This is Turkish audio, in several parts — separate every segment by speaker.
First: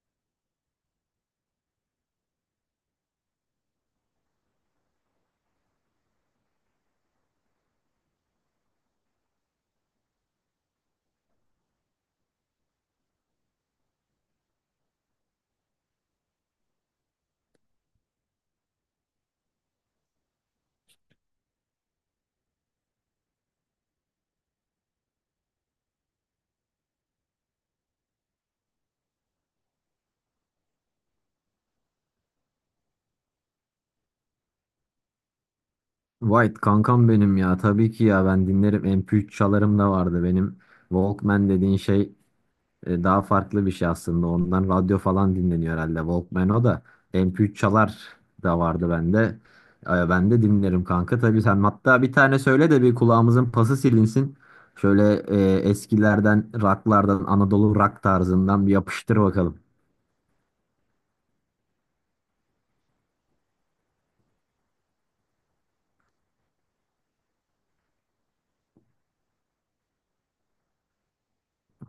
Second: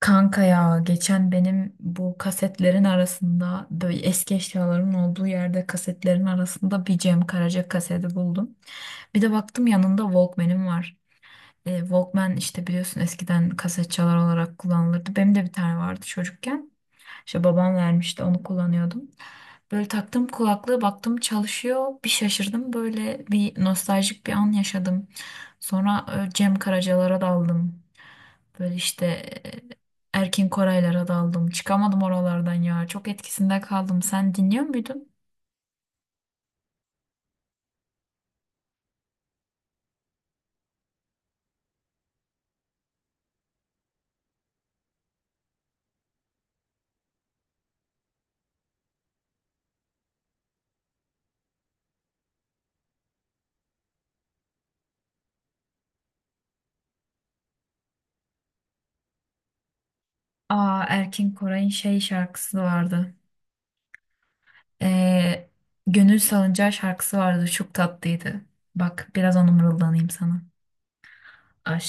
Speaker 1: Kanka ya geçen benim bu kasetlerin arasında böyle eski eşyaların olduğu yerde kasetlerin arasında bir Cem Karaca kaseti buldum. Bir de baktım yanında Walkman'im var. Walkman işte biliyorsun eskiden kaset çalar olarak kullanılırdı. Benim de bir tane vardı çocukken. İşte babam vermişti onu kullanıyordum. Böyle taktım kulaklığı baktım çalışıyor. Bir şaşırdım böyle bir nostaljik bir an yaşadım. Sonra Cem Karacalara daldım. Böyle işte e, Erkin Koraylara daldım. Çıkamadım oralardan ya. Çok etkisinde kaldım. Sen dinliyor muydun?
Speaker 2: White kankam benim ya, tabii ki ya, ben dinlerim, MP3 çalarım da vardı benim. Walkman dediğin şey daha farklı bir şey aslında. Ondan radyo falan dinleniyor herhalde Walkman, o da. MP3 çalar da vardı bende. Ben de dinlerim kanka tabii. Sen hatta bir tane söyle de bir kulağımızın pası silinsin şöyle, eskilerden, rocklardan, Anadolu rock tarzından bir yapıştır bakalım.
Speaker 1: Aa, Erkin Koray'ın şey şarkısı vardı. Ee, Gönül Salıncağı şarkısı vardı. Çok tatlıydı. Bak biraz onu mırıldanayım sana.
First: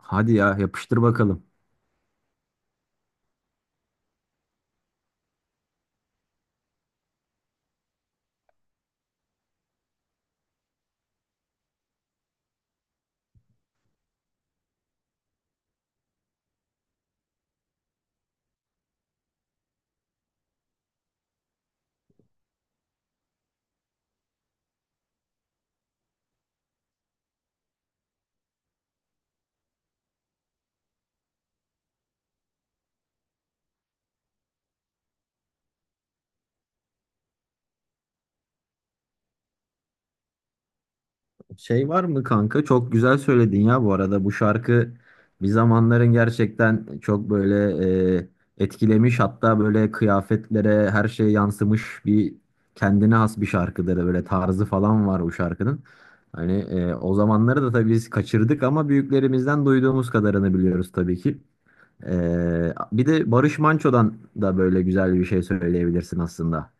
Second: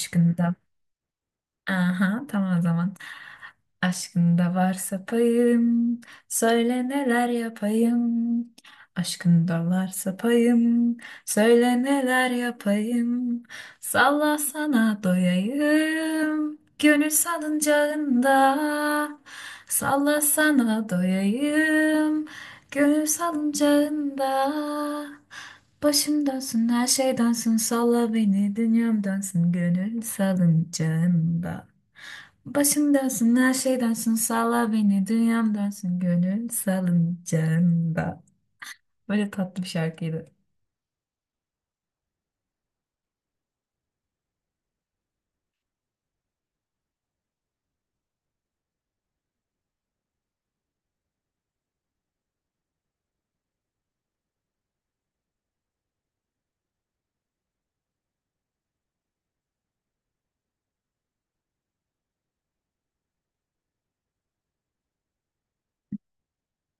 Speaker 2: Hadi ya, yapıştır bakalım.
Speaker 1: Aha, tamam o zaman. Aşkında varsa payım, söyle neler yapayım. Aşkında varsa payım, söyle neler yapayım. Salla sana doyayım, gönül salıncağında. Salla sana doyayım. Gönül salıncağında, başım dönsün her şey dönsün salla beni dünyam dönsün gönül salıncağında, başım dönsün her şey dönsün salla beni dünyam dönsün gönül salıncağında, böyle tatlı bir şarkıydı.
Speaker 2: Şey var mı kanka? Çok güzel söyledin ya bu arada. Bu şarkı bir zamanların gerçekten çok böyle etkilemiş. Hatta böyle kıyafetlere, her şeye yansımış, bir kendine has bir şarkıdır. Böyle tarzı falan var bu şarkının. Hani o zamanları da tabii biz kaçırdık ama büyüklerimizden duyduğumuz kadarını biliyoruz tabii ki. Bir de Barış Manço'dan da böyle güzel bir şey söyleyebilirsin aslında.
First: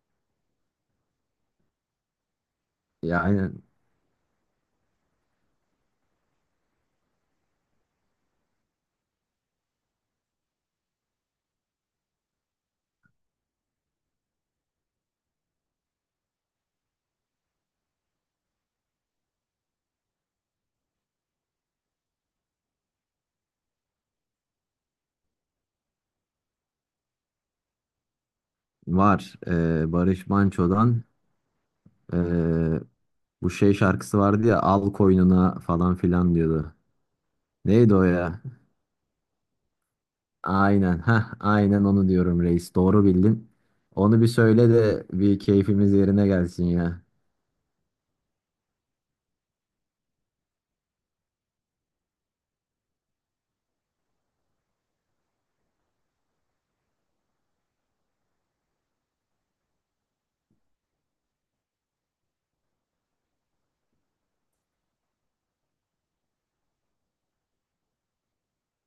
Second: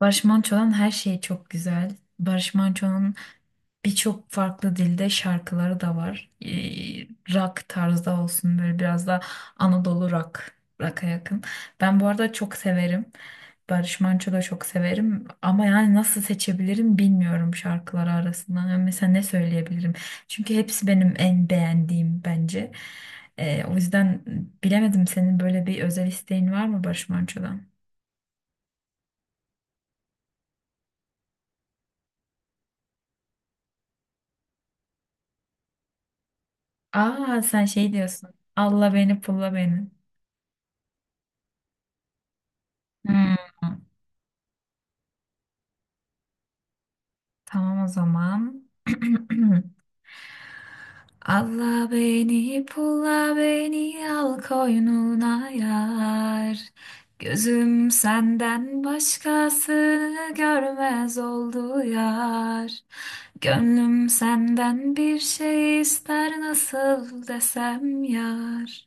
Speaker 1: Barış Manço'nun her şeyi çok güzel. Barış Manço'nun
Speaker 2: Yani
Speaker 1: birçok farklı dilde şarkıları da var. Rock tarzda olsun böyle biraz da Anadolu rock, rock'a yakın. Ben bu arada çok severim. Barış Manço da çok severim ama yani nasıl seçebilirim bilmiyorum şarkıları arasından. Yani mesela ne söyleyebilirim? Çünkü hepsi benim en beğendiğim bence. O yüzden bilemedim, senin böyle bir özel isteğin var mı Barış Manço'dan?
Speaker 2: var. Barış Manço'dan. Ee, Bu şey şarkısı vardı ya, al koynuna falan filan diyordu.
Speaker 1: Aa, sen şey
Speaker 2: Neydi o
Speaker 1: diyorsun.
Speaker 2: ya?
Speaker 1: Alla beni pulla beni.
Speaker 2: Aynen, ha aynen onu diyorum reis. Doğru
Speaker 1: Hmm.
Speaker 2: bildin. Onu bir söyle de bir keyfimiz yerine gelsin ya.
Speaker 1: Tamam o zaman. Alla beni pulla beni al koynuna yar. Gözüm senden başkasını görmez oldu yar. Gönlüm senden bir şey ister nasıl desem yar.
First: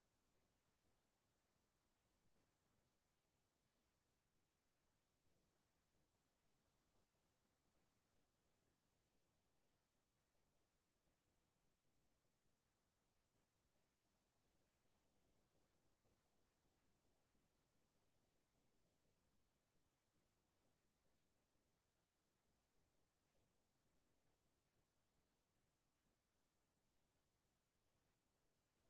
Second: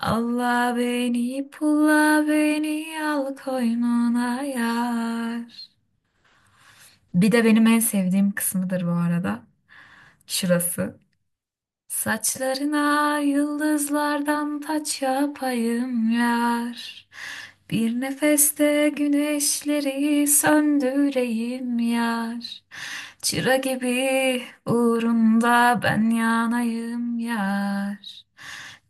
Speaker 1: Alla beni pulla beni al koynuna yar. Bir de benim en sevdiğim kısmıdır bu arada, şurası. Saçlarına yıldızlardan taç yapayım yar. Bir nefeste güneşleri söndüreyim yar. Çıra gibi uğrunda ben yanayım yar.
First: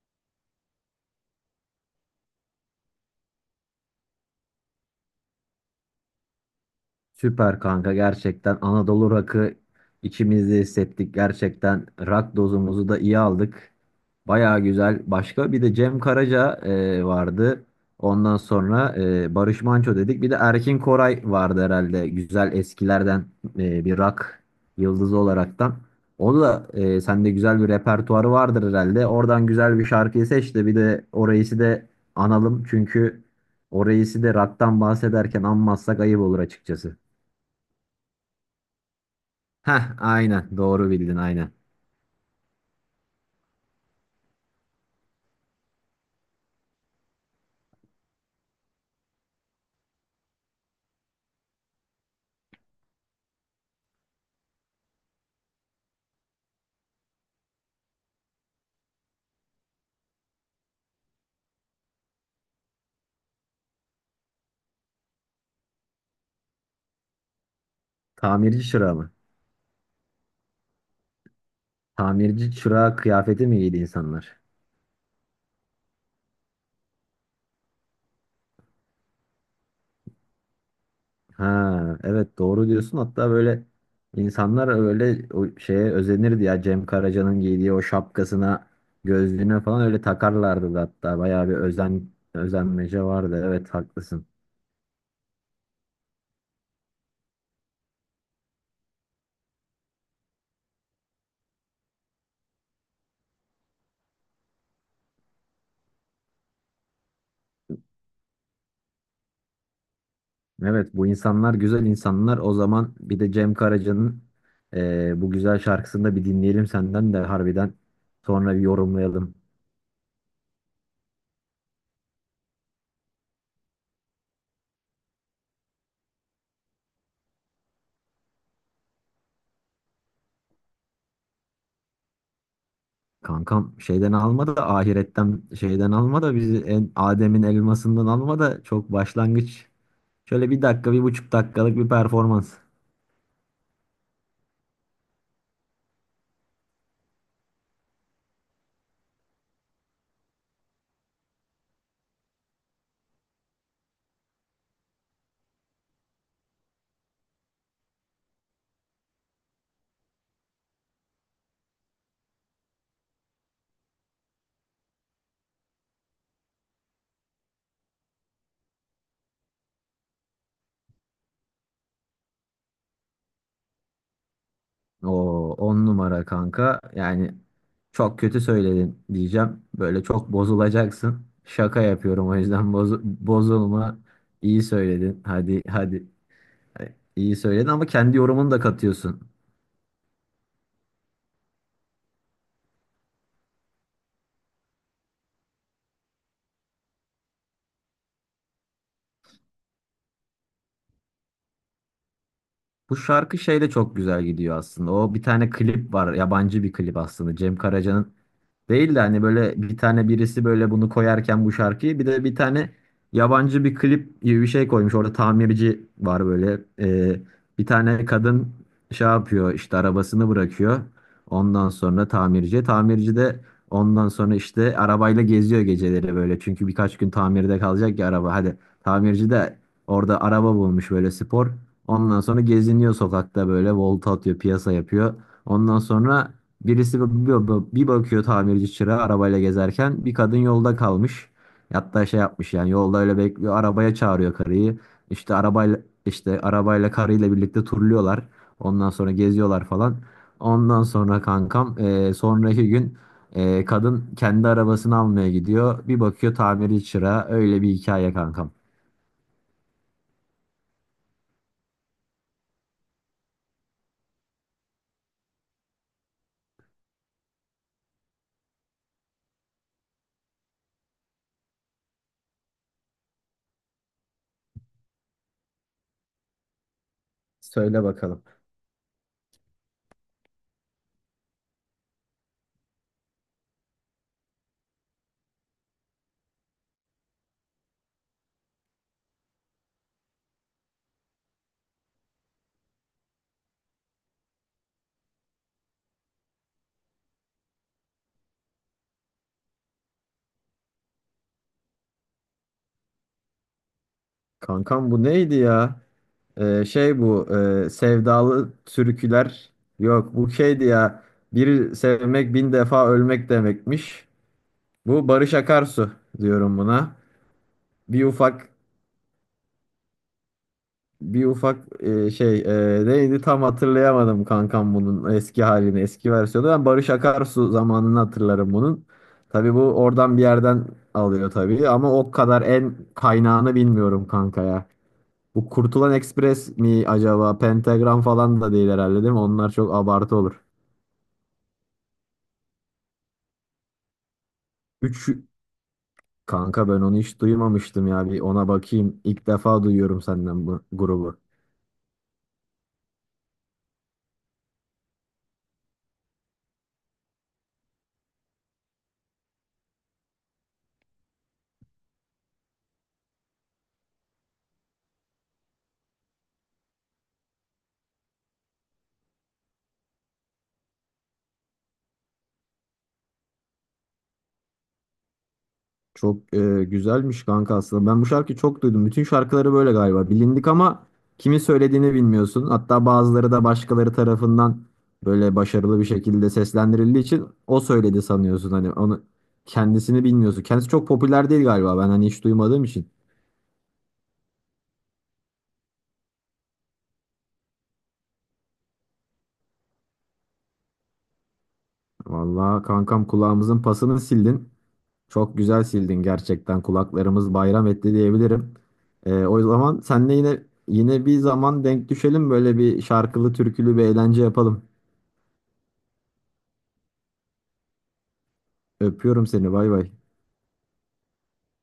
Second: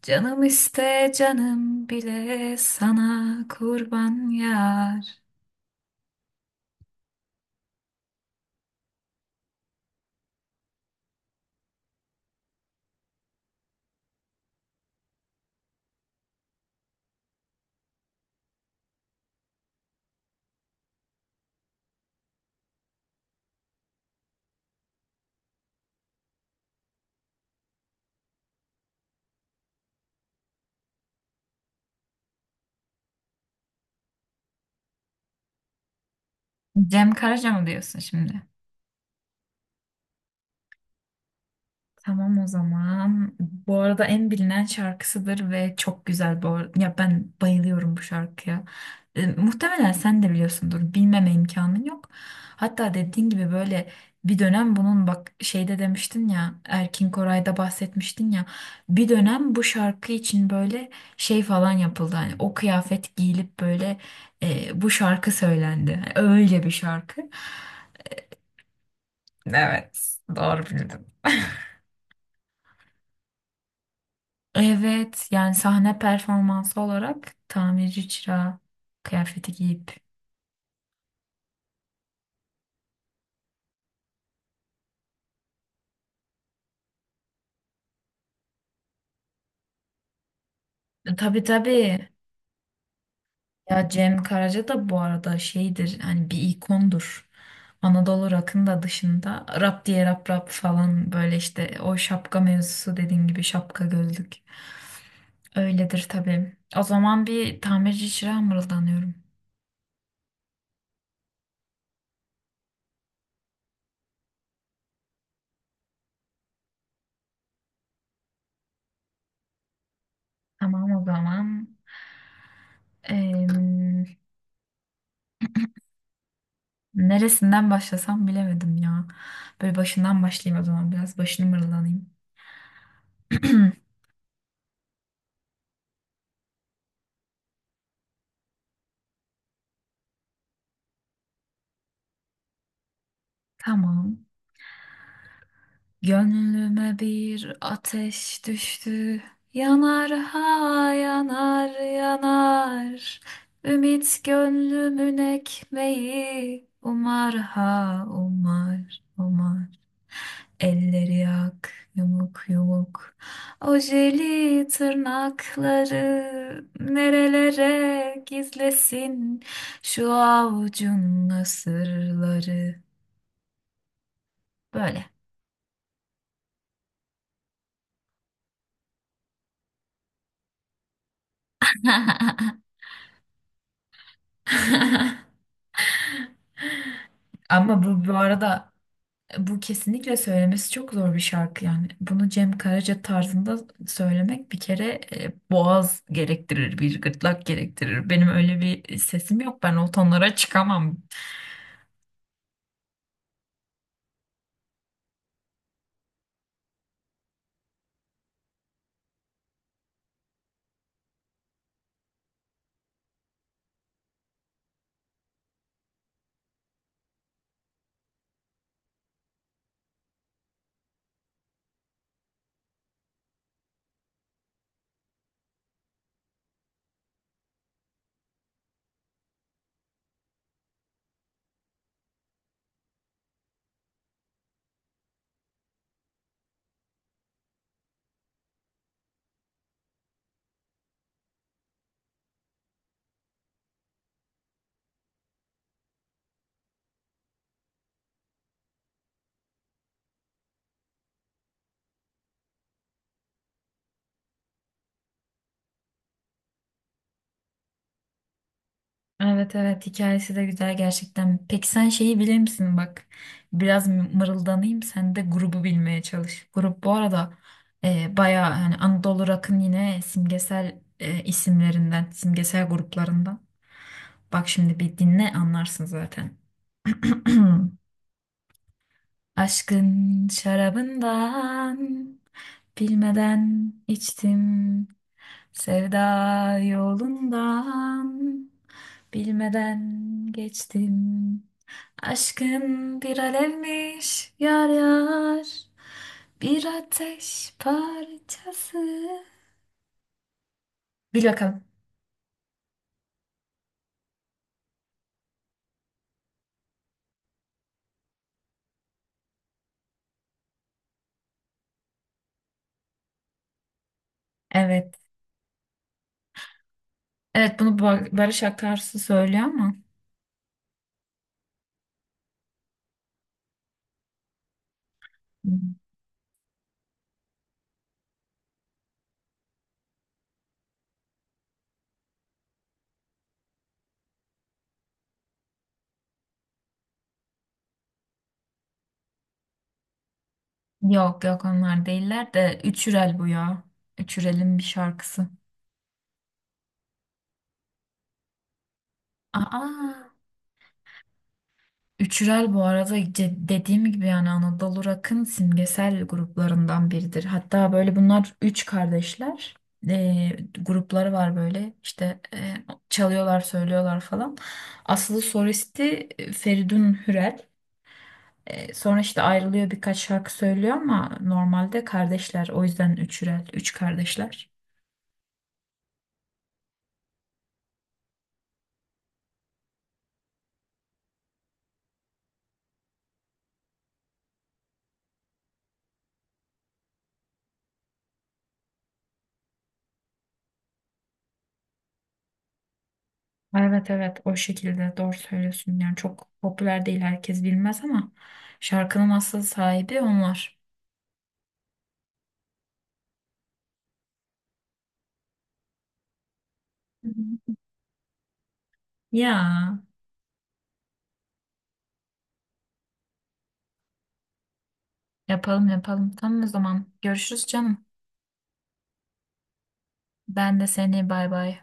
Speaker 1: Canım iste canım bile sana kurban yar.
Speaker 2: Süper kanka, gerçekten Anadolu rakı içimizde hissettik. Gerçekten rak dozumuzu da iyi aldık. Baya güzel. Başka bir de Cem Karaca vardı. Ondan sonra Barış Manço dedik. Bir de Erkin Koray vardı herhalde, güzel eskilerden bir rak yıldızı olaraktan. O da sende güzel bir repertuarı vardır herhalde. Oradan güzel bir şarkıyı seç de bir de orayısı da analım. Çünkü orayısı da raktan bahsederken anmazsak ayıp olur açıkçası.
Speaker 1: Cem Karaca mı diyorsun şimdi?
Speaker 2: Heh, aynen. Doğru bildin, aynen.
Speaker 1: Tamam o zaman. Bu arada en bilinen şarkısıdır ve çok güzel bu ar- ya ben bayılıyorum bu şarkıya. Muhtemelen sen de biliyorsundur. Bilmeme imkanın yok. Hatta dediğin gibi böyle bir dönem bunun bak şeyde demiştin ya, Erkin Koray'da bahsetmiştin ya, bir dönem bu şarkı için böyle şey falan yapıldı. Hani o kıyafet giyilip böyle, bu şarkı söylendi. Hani öyle bir şarkı.
Speaker 2: Tamirci çırağı mı?
Speaker 1: Evet, doğru bildin.
Speaker 2: Tamirci çırağı kıyafeti mi giydi insanlar?
Speaker 1: Evet yani sahne performansı olarak tamirci çırağı kıyafeti giyip.
Speaker 2: Ha, evet doğru diyorsun. Hatta böyle insanlar öyle o şeye özenirdi ya. Cem Karaca'nın giydiği o şapkasına, gözlüğüne falan öyle takarlardı da hatta.
Speaker 1: Tabii
Speaker 2: Bayağı bir
Speaker 1: tabii.
Speaker 2: özen özenmece vardı. Evet,
Speaker 1: Ya Cem
Speaker 2: haklısın.
Speaker 1: Karaca da bu arada şeydir, hani bir ikondur. Anadolu rock'ın da dışında rap diye rap falan böyle işte o şapka mevzusu dediğin gibi, şapka gözlük. Öyledir tabii. O zaman bir tamirci çırağı mırıldanıyorum.
Speaker 2: Evet, bu insanlar güzel insanlar. O zaman bir de Cem Karaca'nın bu güzel şarkısını da bir dinleyelim senden de, harbiden sonra bir yorumlayalım.
Speaker 1: Tamam o zaman. Neresinden başlasam bilemedim ya. Böyle başından başlayayım o zaman, biraz başını mırıldanayım.
Speaker 2: Kankam şeyden alma da, ahiretten şeyden alma da bizi, en Adem'in elmasından alma da, çok başlangıç. Şöyle bir dakika, bir buçuk dakikalık bir performans.
Speaker 1: Tamam. Gönlüme bir ateş düştü. Yanar ha yanar yanar. Ümit gönlümün ekmeği. Umar ha umar umar. Elleri yak, yumuk yumuk. Ojeli tırnakları nerelere gizlesin, şu avucun sırları.
Speaker 2: O
Speaker 1: Böyle.
Speaker 2: on numara kanka yani, çok kötü söyledin diyeceğim. Böyle çok bozulacaksın. Şaka yapıyorum, o yüzden bozulma. İyi söyledin. Hadi hadi. İyi söyledin
Speaker 1: Ama
Speaker 2: ama
Speaker 1: bu
Speaker 2: kendi yorumunu da
Speaker 1: arada
Speaker 2: katıyorsun.
Speaker 1: bu kesinlikle söylemesi çok zor bir şarkı yani. Bunu Cem Karaca tarzında söylemek bir kere boğaz gerektirir, bir gırtlak gerektirir. Benim öyle bir sesim yok. Ben o tonlara çıkamam.
Speaker 2: Bu şarkı şeyde çok güzel gidiyor aslında. O bir tane klip var. Yabancı bir klip aslında. Cem Karaca'nın değil de, hani böyle bir tane birisi böyle bunu koyarken, bu şarkıyı bir de bir tane yabancı bir klip gibi bir şey koymuş. Orada tamirci var böyle. Bir tane kadın şey yapıyor, işte arabasını bırakıyor. Ondan sonra tamirci. Tamirci de ondan sonra işte arabayla geziyor geceleri böyle. Çünkü birkaç gün tamirde kalacak ya araba. Hadi, tamirci de orada araba bulmuş böyle, spor. Ondan sonra geziniyor sokakta böyle, volta atıyor, piyasa yapıyor. Ondan sonra birisi bir, bakıyor tamirci çırağı arabayla gezerken bir kadın yolda kalmış. Hatta şey yapmış, yani yolda öyle bekliyor, arabaya çağırıyor karıyı. İşte arabayla işte arabayla karıyla birlikte turluyorlar. Ondan sonra geziyorlar falan. Ondan sonra kankam sonraki gün kadın kendi arabasını almaya gidiyor. Bir bakıyor, tamirci çırağı. Öyle bir hikaye kankam.
Speaker 1: Evet evet, hikayesi de güzel gerçekten. Peki sen şeyi bilir misin bak? Biraz mı- mırıldanayım sen de grubu bilmeye çalış. Grup bu arada bayağı hani Anadolu Rock'ın yine simgesel isimlerinden, simgesel gruplarından. Bak şimdi bir dinle anlarsın zaten.
Speaker 2: Söyle bakalım.
Speaker 1: Aşkın şarabından bilmeden içtim. Sevda yolundan bilmeden geçtim. Aşkın bir alevmiş yar yar. Bir ateş parçası. Bil bakalım.
Speaker 2: Kankam bu neydi ya? Şey bu sevdalı türküler, yok bu şeydi ya, bir sevmek bin defa ölmek demekmiş.
Speaker 1: Evet.
Speaker 2: Bu Barış Akarsu diyorum buna.
Speaker 1: Evet bunu
Speaker 2: Bir
Speaker 1: Ba- Barış
Speaker 2: ufak
Speaker 1: Akarsu söylüyor ama.
Speaker 2: bir ufak şey neydi, tam hatırlayamadım kankam bunun eski
Speaker 1: Hı.
Speaker 2: halini, eski versiyonu. Ben Barış Akarsu zamanını hatırlarım bunun. Tabii bu oradan bir yerden alıyor tabii ama o kadar en kaynağını bilmiyorum kanka ya. Bu Kurtulan Express mi acaba? Pentagram falan da değil herhalde, değil mi? Onlar çok abartı olur.
Speaker 1: Yok yok, onlar değiller de Üçürel bu ya. Üçürel'in bir
Speaker 2: Üç,
Speaker 1: şarkısı.
Speaker 2: kanka ben onu hiç duymamıştım ya. Bir ona bakayım. İlk defa duyuyorum
Speaker 1: Aa,
Speaker 2: senden bu grubu.
Speaker 1: Üçürel bu arada ce- dediğim gibi yani Anadolu Rock'ın simgesel gruplarından biridir. Hatta böyle bunlar üç kardeşler. Grupları var böyle işte, çalıyorlar söylüyorlar falan. Asıl solisti Feridun Hürel. Sonra işte ayrılıyor birkaç şarkı söylüyor ama normalde kardeşler. O yüzden üçürel, üç kardeşler.
Speaker 2: Çok güzelmiş kanka aslında. Ben bu şarkıyı çok duydum. Bütün şarkıları böyle galiba, bilindik ama kimin söylediğini bilmiyorsun. Hatta bazıları da başkaları tarafından böyle başarılı bir şekilde seslendirildiği için o söyledi sanıyorsun. Hani onu, kendisini bilmiyorsun. Kendisi çok popüler değil galiba. Ben hani hiç duymadığım için.
Speaker 1: Evet evet, o şekilde doğru söylüyorsun. Yani çok popüler değil herkes bilmez ama şarkının asıl sahibi onlar.
Speaker 2: Vallahi kankam, kulağımızın pasını sildin. Çok güzel sildin gerçekten.
Speaker 1: Hı
Speaker 2: Kulaklarımız
Speaker 1: hı.
Speaker 2: bayram etti diyebilirim. O zaman
Speaker 1: Ya
Speaker 2: senle yine bir zaman denk düşelim, böyle bir şarkılı türkülü bir eğlence yapalım.
Speaker 1: yapalım yapalım. Tamam o zaman, görüşürüz canım.
Speaker 2: Öpüyorum seni. Bay bay.
Speaker 1: Ben de seni, bay bay.